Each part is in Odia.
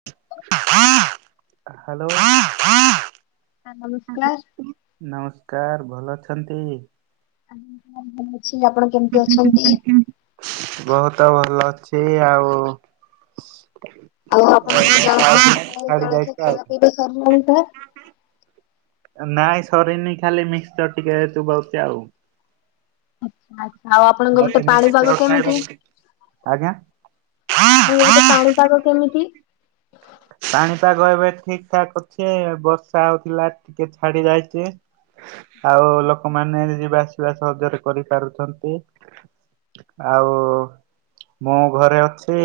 [inaudible] ସାର୍ ନମସ୍କାର। ନମସ୍କାର ଭଲ ଅଛନ୍ତି? ହଁ ଅଛି ଆପଣ [unintelligible] ଅଛନ୍ତି? [inaudible] ବହୁତ ଭଲ ଅଛି ଆଉ ଆଉ ଆପଣଙ୍କର ଜଳଖିଆ ସକାଳେ ଓଳି ଛାଡି ଜଳଖିଆ ଯାଇଛି ଆଉ ଖାଇବା ପିଇବା ସରିଲାଣି ତ? ନାଇଁ ସରିନି ଖାଲି ମିକ୍ସଚର ଟିକେ ଚୋବାଉଛି ଆଉ। ଆଚ୍ଛା ଆଛା ଆଉ ଆପଣଙ୍କ ଗୋଟେ ମତେ ପାଣିପାଗ ମିକ୍ସଚର କେମିତି? ଖାଇବାକୁ ଆଜ୍ଞା ଆପଣଙ୍କ ଗୋଟେ ପାଣିପାଗ କେମିତି? ପାଣିପାଗ ଏବେ ଠିକି ଠାକ ଅଛି ବର୍ଷା ହଉଥିଲା ଟିକେ ଛାଡି ଯାଇଚି। ଆଉ ଲୋକମାନେ ଯିବା ଆସିବା ସହଜରେ କରିପାରୁଛନ୍ତି। ଆଉ ମୋ ଘରେ ଅଛି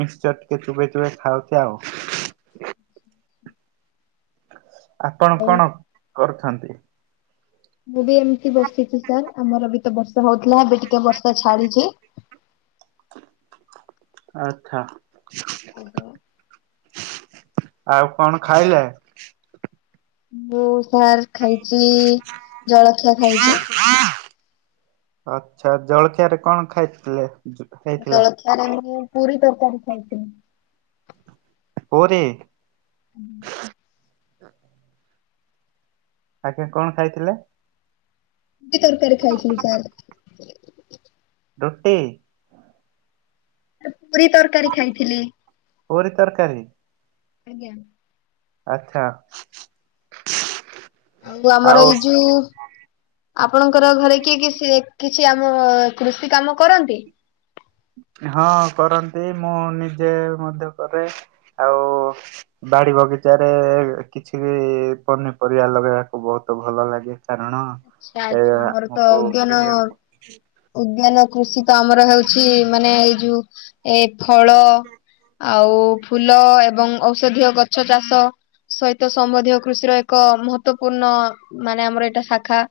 ମିକ୍ସଚର ଟିକେ ଚୋବେଇ ଚୋବେଇ ଖାଉଛି ଆଉ। ଆପଣ ଆଉ କଣ କରୁଛନ୍ତି? ମୁଁ ବି ଏମିତି ବସିଛି ସାର୍ ଆମର ବି ତ ବର୍ଷା ହଉଥିଲା ଏବେ ଟିକେ ବର୍ଷା ଛାଡିଚି। ଆଚ୍ଛା। ଆଜ୍ଞା। ଆଉ କଣ ଖାଇଲେ? ମୁଁ ସାର୍ ଖାଇଚି ଜଳଖିଆ ଖାଇଚି। ଆଚ୍ଛା ଜଳଖିଆରେ କଣ ଖାଇଥିଲେ? ହେଇଥିଲା? ଜଳଖିଆ ରେ ମୁଁ ପୁରୀ ତରକାରୀ ଖାଇଥିଲି। ପୁରୀ। ଆଗେ କଣ ଖାଇଥିଲେ? କି ତରକାରୀ ଖାଇଥିଲୁ ସାର୍? ରୁଟି। ଏ ପୁରୀ ତରକାରୀ ଖାଇଥିଲି? ପୁରୀ ତରକାରୀ। ଆଜ୍ଞା। ଆଚ୍ଛା। ଆଉ ଆମର ଏଇ ଯୋଉ ଆପଣଙ୍କର ଘରେ କିଏ କିଏ ସିଏ କିଛି ଆମ କୃଷି କାମ କରନ୍ତି? ହଁ କରନ୍ତି ମୁଁ ନିଜେ ମଧ୍ୟ କରେ ଆଉ ବାଡ଼ି ବଗିଚାରେ କିଛି ପନିପରିବା ଲଗେଇବାକୁ ବହୁତୁ ଭଲ ଲାଗେ, କାରଣ ଏ ସାଏଚ ଆମର ତ ଆମକୁ ଅଜ୍ଞାନ କିଣିବାକୁ [unintelligible] ଉଦ୍ୟାନ କୃଷି ତ ଆମର ହେଉଛି, ମାନେ ଏଇ ଯୋଉ ଏ ଫଳ ଆଉ ଫୁଲ ଏବଂ ଔଷଧୀୟ ଗଛ ଚାଷ। ସହିତ ସମ୍ବନ୍ଧୀୟ କୃଷିର ଏକ ମହତ୍ଵପୂର୍ଣ୍ଣ ମାନେ ଆମର ଏଇଟା ଶାଖା।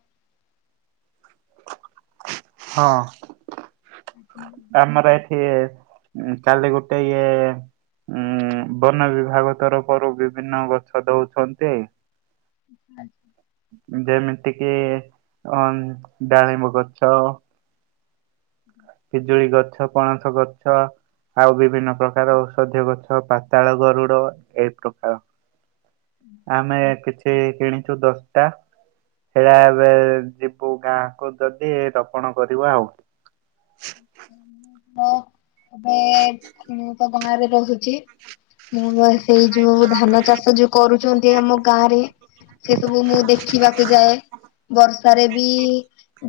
ହଁ, ଆମର ଏ ଇଏ କାଲି ଗୋଟେ ଇଏ ଉଁ, ବନ ବିଭାଗ ତରଫରୁ ବିଭିନ୍ନ ଗଛ ଦଉଛନ୍ତି। [unintelligible] ଯେମିତି କିି ଅ ଡାଳିମ୍ବ ଗଛ। ପିଜୁଳି ଗଛ, ପଣସ ଗଛ। ଆଉ ବିଭିନ୍ନ ପ୍ରକାର ଔଷଧୀୟ ଗଛ ପାତାଳଗରୁଡ଼ ଏହିପ୍ରକାର। ଆମେ କିଛି କିଣିଚୁତ ଦଶ ଟା, ସେରା ଏବେ ଯିବୁ ଗାଁ କୁ ଯଦି ଦପଣ କରିବୁ ଆଉ। ହୁଁ, ହଁ, ଏବେ ମୁଁ ତ ବାହାରେ ରହୁଛି। ମୁଁ ବା, ସେଇ ଯୋଉ ଧାନ ଚାଷ ଯୋଉ କରୁଛନ୍ତି ଆମ ଗାଁ ରେ। ସେ ସବୁ ମୁଁ ଦେଖିବାକୁ ଯାଏ। ବର୍ଷାରେ ବି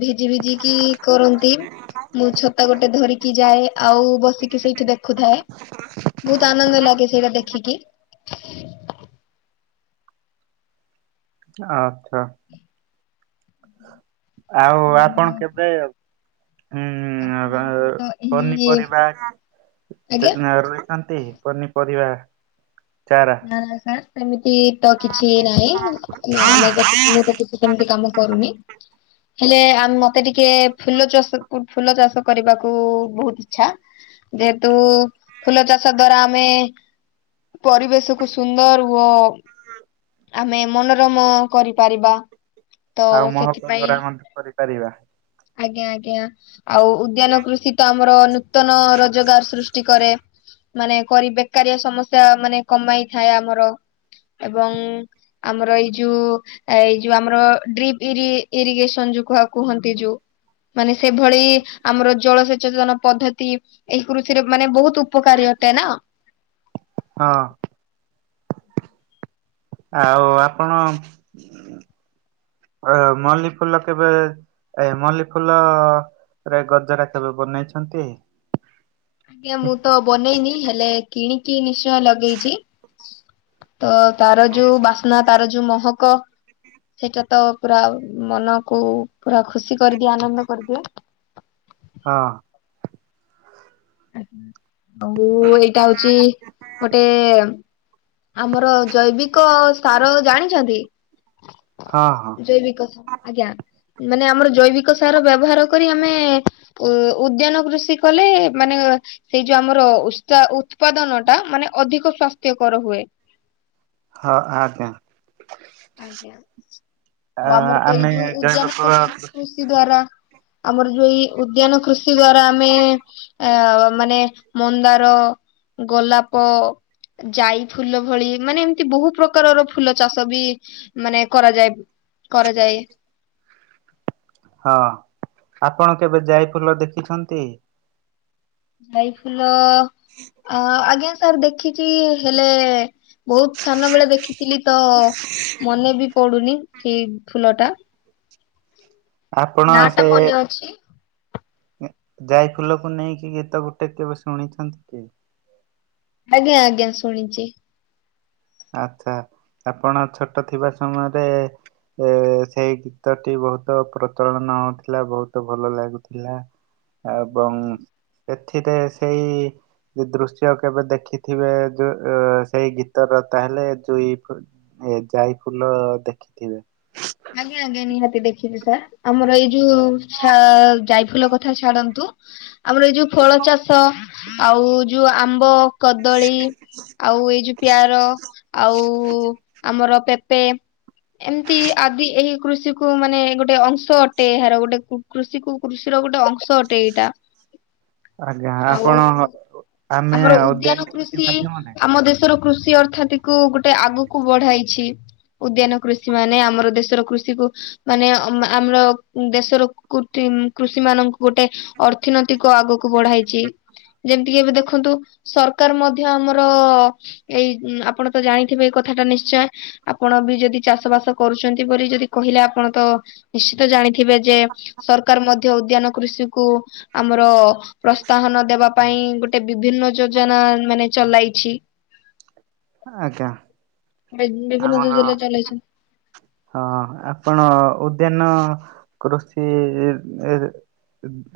ଭିଜି ଭିଜିକି କରନ୍ତି। ମୁଁ ଛତା ଗୋଟେ ଧରିକି ଯାଏ। ଆଉ ବସିକି ସେଇଠି ଦେଖୁଥାଏ, ବହୁତ ଆନନ୍ଦ ଲାଗେ ସେଇଟା ଦେଖିକି। ଆଛା। ଆଉ ଆମର ଆପଣ କେବେ ଚାଷୀ ମାନଙ୍କର ହୁଁ ତ ଏହି ପନିପରିବା ଆଜ୍ଞା। ନାଁ, ରୋଇଛନ୍ତି ପନିପରିବା ଚାରା। ନାଁ ସାର୍, ସେମିତି ତ କିଛି ନାହିଁ, ଆମେତ, ମୁଁ ତ କିଛି ସେମିତି କାମ କରୁନି, ହେଲେ ଆ ମତେ ଟିକେ ଫୁଲ ଚାଷ କୁ ଫୁଲ ଚାଷ କରିବାକୁ ବହୁତ ଇଚ୍ଛା। ଯେହେତୁ ଫୁଲ ଚାଷ ଦ୍ଵାରା ଆମେ ପରିବେଶ ତୁକୁ ସୁନ୍ଦର ହୁଅ। ହଁଁ। ଆମେ ମନୋରମ କରିପାରିବା। ତ ଆଉ ମହକ ସେଥିପାଇଁ ଧରା ମଧ୍ୟ କରିପାରିବା। ଆଜ୍ଞା ଆଜ୍ଞା ଆଉ ଉଦ୍ୟାନ କୃଷି ତ ଆମର ନୁ ନୂତନ ରୋଜଗାର ସୃଷ୍ଟି କରେ, ମାନେ କରି ବେକାରିଆ ସମସ୍ୟା ମାନେ କମାଇ ଥାଏ ଆମର, ଏବଂ ଆମର ଏଇ ଯୁ ଏଇ ଯୋଉ ଆମର ଡ୍ରିପ୍ ଇରି ଇରିଗେସନ ଯୋଉ କୁହା କୁହନ୍ତି ଯୁ ମାନେ ସେଭଳି ଆମର ଜଳସଚେତନ ପଦ୍ଧତି ଏଇ କୃଷିରେ ମାନେ ବହୁତୁ ଉପକାରୀ ଅଟେ ନା? ହଁ। ଆଉ ଆପଣ ଅ ମଲ୍ଲି ଫୁଲ କେବେ? ଏ ମଲ୍ଲୀ ଫୁଲ ରେ ଗଜର କେବେ ବନେଇଛନ୍ତି? ଆଜ୍ଞା ମୁଁ ତ ବନେଇନି ହେଲେ କିଣିକି ନିଶ୍ଚୟ ଲଗେଇଛି। ତ ତାର ହଁ ଯୋଉ ବାସ୍ନା ତାର ଯୋଉ ମହକ। ସେଇଟା ତ ପୁରା ମନକୁ ପୁରା ଖୁସି କରିଦିଏ, ଆନନ୍ଦ କରିଦିଏ। ହଁ। ଆଉ ଏଇଟା ହଉଛି ଗୋଟେ ଆମର ଜୈବିକ ସାର ଜାଣିଛନ୍ତି? ହଁ ହଁ। ଜୈବିକ ସା ଆଜ୍ଞା, ମାନେ ଆମର ଜୈବିକ ସାର ବ୍ୟବହାର କରି ଆମେ ଉ ଉଦ୍ୟାନ କୃଷି କଲେ ମାନେ ସେଇ ଯୋଉ ଆମର ଉତ୍ସ ଉତ୍ପାଦନ ଟା ମାନେ ଅଧିକ ସ୍ଵାସ୍ଥ୍ୟକର ହୁଏ। ହଁ ଆଜ୍ଞା। ଆଜ୍ଞା ଆ, ଆଉ ଆମର ତ ଏଇ ଆମେ ଯୋଉ ଉଦ୍ୟାନ ଜୈବିକ କୃଷି କୃ? କି ଦ୍ଵାରା ଆମର ଯୋଉ ଉଦ୍ୟାନ କୃଷି ଦ୍ଵାରା ଆମେ ଅ ମାନେ? ମନ୍ଦାର ଗୋଲାପ ଯାଇ ଫୁଲ ଭଳି ମାନେ ଏମିତି ବହୁ ପ୍ରକାରର ଫୁଲ ଚାଷ ଵି ମାନେ କରାଯାଏ କରାଯାଏ। ହଁ ଆପଣ କେବେ ଯାଇ ଫୁଲ ଦେଖିଛନ୍ତି? ଯାଇ ଫୁଲ ଅ, ଆଜ୍ଞା ସାର୍ ଦେଖିଛି ହେଲେ ବହୁତ ସାନ ବେଳେ ଦେଖିଥିଲି ତ ମନେ ବି ପଡୁନି ସେଇ ଫୁଲ ଟା। ଆପଣ ନା ଟା ସେ ମନେ ଅଛି। ଏଁ, ଯାଇ ଫୁଲକୁ ନେଇକି ଗୀତ ଗୋଟେ କେବେ ଶୁଣିଛନ୍ତି କି? ଆଜ୍ଞା ଆଜ୍ଞା ଶୁଣିଛି। ଆଚ୍ଛା ଆପଣ ଛୋଟ ଥିବା ସମୟରେ ଏ, ସେଇ ଗୀତ ଟି ବହୁତ ପ୍ରଚଳନ ହଉଥିଲା, ବହୁତ ଭଲ ଲାଗୁଥିଲା। ହ [inaudible] ଏବଂ ସେଥିରେ ସେଇ ଯେ ଦୃଶ୍ୟ କେବେ ଦେଖିଥିବେ ଯୋ ଅ, ସେହି ଗୀତର ତାହେଲେ ଯୁଇ କ-ଏ ଯାଇ ଫୁଲ ଦେଖିଥିବେ। ଆଜ୍ଞା, ଆଜ୍ଞା ନିହାତି ଦେଖିଛି ସାର୍ ଆମର ଏଇ ଯୋଉ ଛା- ଜାଇଫୁଲ କଥା ଛାଡନ୍ତୁ। ଆମର ଏଇ ଯୋଉ ଫଳ ଚାଷ ଆଉ ଯୋଉ ଆମ୍ବ, କଦଳୀ। ଆଉ ଏଇ ଯୋଉ ପିଆର ଆଉ ଆମର ପେପେ ଏମିତି ଆଦି ଏହି କୃଷିକୁ ମାନେ ଗୋଟେ ଅଂଶ ଅଟେ, ଏହାର ଗୋଟେ କୁ-କୃଷିକୁ କୃଷିର ଗୋଟେ ଅଂଶ ଅଟେ ଏଇଟା। ହ ଆଜ୍ଞା [inaudible] ଆଉ ଆପଣ ଆମର ଉଦ୍ୟାନ କୃଷି ଆମ ଦେଶର କୃଷି ଅର୍ଥତିକୁୁ ଗୋଟେ ଆଗକୁ ବଢାଇଛି, ଉଦ୍ୟାନ କୃଷି ମାନେ ଆମର ଦେଶର କୃଷିକୁ ମାନେ ଅମ ଆମର ଦେଶର କୃତି ଉଁ, କୃଷି ମାନଙ୍କୁ ଗୋଟେ ଅର୍ଥନୀତିକୁ ଆଗକୁ ବଢାଇଛି। ଯେମିତିକି ଏବେ ଦେଖନ୍ତୁ ସରକାର ମଧ୍ୟ ଆମର ଏଇ ଉଁ, ଆପଣ ତ ଜାଣିଥିବେ ଏଇ କଥା ଟା ନିଶ୍ଚୟ, ଆପଣ ବି ଯଦି ଚାଷ ବାସ କରୁଛନ୍ତି ସେପରି ଯଦି କହିଲେ ଆପଣ ତ ନିଶ୍ଚିତ ଜାଣିଥିବେ ଯେ ସରକାର ମଧ୍ୟ ଉଦ୍ୟାନ କୃଷି କୁ ଆମର ପ୍ରୋସ୍ତାହନ ଦେବା ପାଇଁ ଗୋଟେ ବିଭିନ୍ନ ଯୋଜନା ମାନେ ଚଲାଇଛି। ଆଜ୍ଞା ବି- ବିଭିନ୍ନ ଆମର ଯୋଜନା ଚଳେଇଛି। ହଁ ଆପଣ ଉଦ୍ୟାନ କୃଷି ଏହେ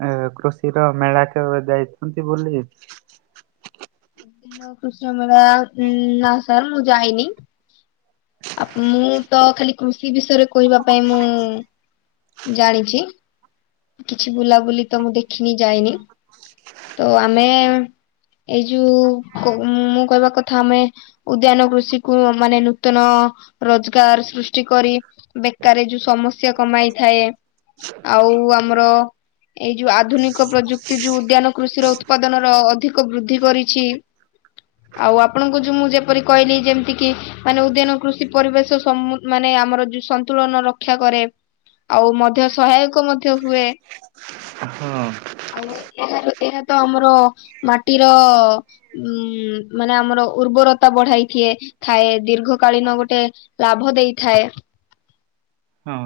ଏ କୃଷିର ମେଳା କେବେ ଯାଇଛନ୍ତି ବୁଲି? ନ-କୃଷ୍ଣ ମେଳା ଉଁ, ନା ସାର୍ ମୁଁ ଯାାଇନି। ଆପ ମୁଁ ତ ଖାଲି କୃଷି ବିଷୟରେ କହିବା ପାଇଁ ମୁଁ ଜାଣିଛି। କିଛି ବୁଲାବୁଲି ତ ମୁଁ ଦେଖିନି ଯାଇନି, ତ ଆମେ ଏଇ ଯୋଉ କୋ- ମୁଁ କହିବା କଥା ଆମେ ଉଦ୍ୟାନ କୃଷିକୁ ମାନେ ନୂତନ ରୋଜଗାର ସୃଷ୍ଟି କରି ବେକାରେ ଯୋଉ ସମସ୍ୟା କମାଇଥାଏ, ଆଉ ଆମର ଏଇ ଯୋଉ ଆଧୁନିକ ପ୍ରଯୁକ୍ତି ଯୋଉ ଉଦ୍ୟାନ କୃଷିର ଉତ୍ପାଦନର ଅଧିକ ବୃଦ୍ଧି କରିଛି। ଆଉ ଆପଣଙ୍କୁ ଯୋଉ ମୁଁ ଯେପରି କହିଲି ଯେମିତି କି ମାନେ ଉଦ୍ୟାନ କୃଷି ପରିବେଶ ସମୁ ମାନେ ଆମର ଯୁ ସନ୍ତୁଳନ ରକ୍ଷା କରେ। ଆଉ ମଧ୍ୟ ସହାୟକ ମଧ୍ୟ ହୁଏ, ହଁ ଆଉ ଓ ଏହାର ଏହା ତ ଆମର ମାଟିର ଉଁ, ମାନେ ଆମର ଉର୍ବରତା ବଢାଇଥିଏ। ଥାଏ, ଦୀର୍ଘ କାଳୀନ ଗୋଟେ ଲାଭ ଦେଇଥାଏ। ହଁ।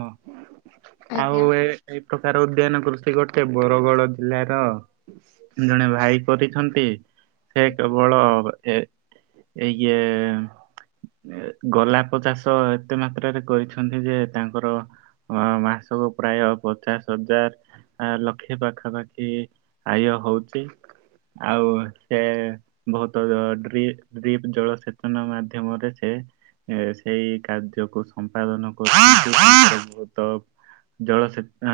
ଆଉ ଆଜ୍ଞା। ଏ ଏଇ ପ୍ରକାର ଉଦ୍ୟାନ କୃଷି ଗୋଟେ ବରଗଡ଼ ଜିଲ୍ଲାର ଜଣେ ଭାଇ କରିଛନ୍ତି, ସେ କେବଳ ଏ ଏଇ ଇଏ ଗୋଲାପ ଚାଷ ଏତେ ମାତ୍ରାରେ କରିଛନ୍ତି ଯେ ତାଙ୍କର ହଁ ମାସକୁ ପ୍ରାୟ ପଚାଶ ହଜାର, ଲକ୍ଷେ ପାଖାପାଖି ଆୟ ହଉଛି। ଆଉ ସେ ବହୁତ ଡ୍ରି-ଡ୍ରିପ ଜଳସେଚନ ମାଧ୍ୟମରେ ସେ ଏ ସେଇ କାର୍ଯ୍ୟକୁ ସମ୍ପାଦନ କରୁଚି ବହୁତ ଜଳସେଚ ଆ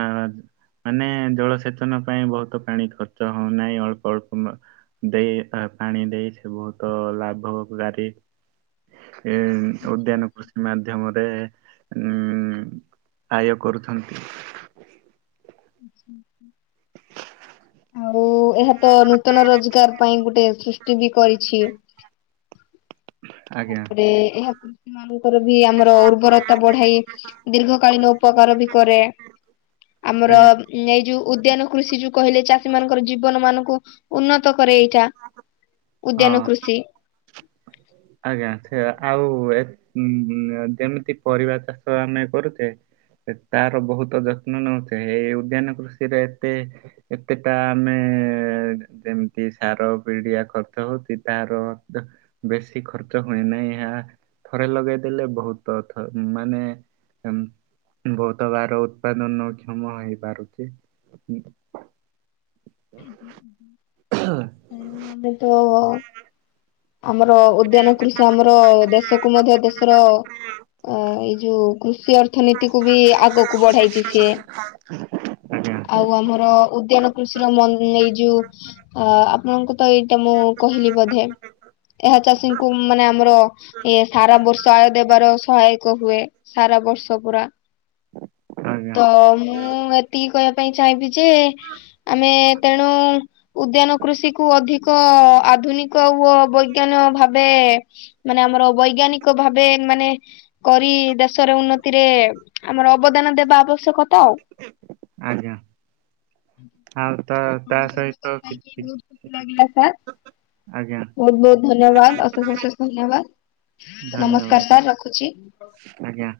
ମାନେ ଜଳ ସେଚନ ପାଇଁ ବହୁତ ପାଣି ଖର୍ଚ୍ଚ ହଉନାହିଁ, ଅଳ୍ପ ଅଳ୍ପ ଦେଇ, ପାଣି ଦେଇ, ସେ ବହୁତ ଲାଭ ଗାରି। ଏ ଉଦ୍ୟାନ କୃଷି ମାଧ୍ୟମରେ ଉଁ ଆୟ କରୁଥାନ୍ତି। ଆଉ ଏହା ତ ନୂତନ ରୋଜଗାର ପାଇଁ ଗୋଟେ ସୃଷ୍ଟି ବି କରିଛି। ଆଜ୍ଞା ତାପରେ ଏହା କୃଷିମାନଙ୍କର ବି ଆମର ଉର୍ବରତା ବଢାଏ। ଦୀର୍ଘକାଳୀନ ଉପକାର ବି କରେ। ଆମର ଆଜ୍ଞା ଏଇ ଯୋଉ ଉଦ୍ୟାନ କୃଷି ଯୋଉ କହିଲେ ଚାଷୀ ମାନଙ୍କର ଜୀବନ ମାନଙ୍କୁ ଉନ୍ନତ କରେ, ଏଇଟା ହଁ ଉଦ୍ୟାନ କୃଷି। ଆଜ୍ଞା ସେ ଆଉ ଏଇ ଉଁ-ଉଁ ଯେମିତି ପରିବା ଚାଷ ଆମେ କରୁଛେ। ତାର ବହୁତ ଯତ୍ନ ନେଉଛେ। ଏଇ ଉଦ୍ୟାନ କୃଷି ରେ ଏତେ ଏତେଟା ଆମେ ଯେମିତି ସାର ପିଡ଼ିଆ ଖର୍ଚ୍ଚ ହଉଛି ତାର ବେଶୀ ଖର୍ଚ୍ଚ ହୁଏ ନାହିଁ। ଏହା ଥରେ ଲଗେଇ ଦେଲେ ବହୁତ ମାନେ ଊମ୍ ବହୁତ ବାର ଉତ୍ପାଦନ କ୍ଷମ ହେଇପାରୁଚି। [inaudible] ଏବେ ମାନେ ତ ଆମର ଉଦ୍ୟାନ କୃଷି ସେ ଆମର ଦେଶକୁ ମଧ୍ୟ ଦେଶର ଅ ଏଇ ଯୋଉ କୃଷି ଅର୍ଥନୀତିକୁୁ ବି ଆଗକୁ କୁ ବଢାଇଛି ସିଏ। ଆଜ୍ଞା ଆଉ ଆମର ଉଦ୍ୟାନ କୃଷିର [unintelligible] ଯୋଉ ଆପଣଙ୍କୁ ତ ଏଇଟା ମୁଁ କହିଲି ବୋଧେ। ଏହା ଚାଷୀଙ୍କୁ ମାନେ ଆମର ଇଏ ସାରା ବର୍ଷ ଆୟ ଦେବାର ସହାୟକ ହୁଏ। ସାରା ବର୍ଷ ପୁରା। ଆଜ୍ଞା ତ ମୁଁ ଏତିକି କହିବା ପାଇଁ ଚାହିଁବି ଯେ ଆମେ ତେଣୁ ଉଦ୍ୟାନ କୃଷିକୁ ଅଧିକ ଆଧୁନିକ ବୈଜ୍ଞାନ ଭାବେ, ମାନେ ଆମର ବୈଜ୍ଞାନିକ ଭାବେ ମାନେ କରି ଦେଶରେ ଉନ୍ନତିରେ ଆମର ଅବଦାନ ଦେବା ଆବଶ୍ୟକତା। ଆଉ। ଆଜ୍ଞା। ଆଉ ତା ତା ତମ ସହିତ କଥା ହେଇକି କିଛି ବହୁତ ଖୁସି ଲାଗିଲା, ସାର୍। ଆଜ୍ଞା ବହୁତ ବହୁତ ଧନ୍ୟବାଦ୍। ଅଶେଷ ଅଶେଷ ଧନ୍ୟବାଦ୍। ନମସ୍କାର ଧନ୍ୟବାଦ ସାର୍। ରଖୁଚି। ଆଜ୍ଞା।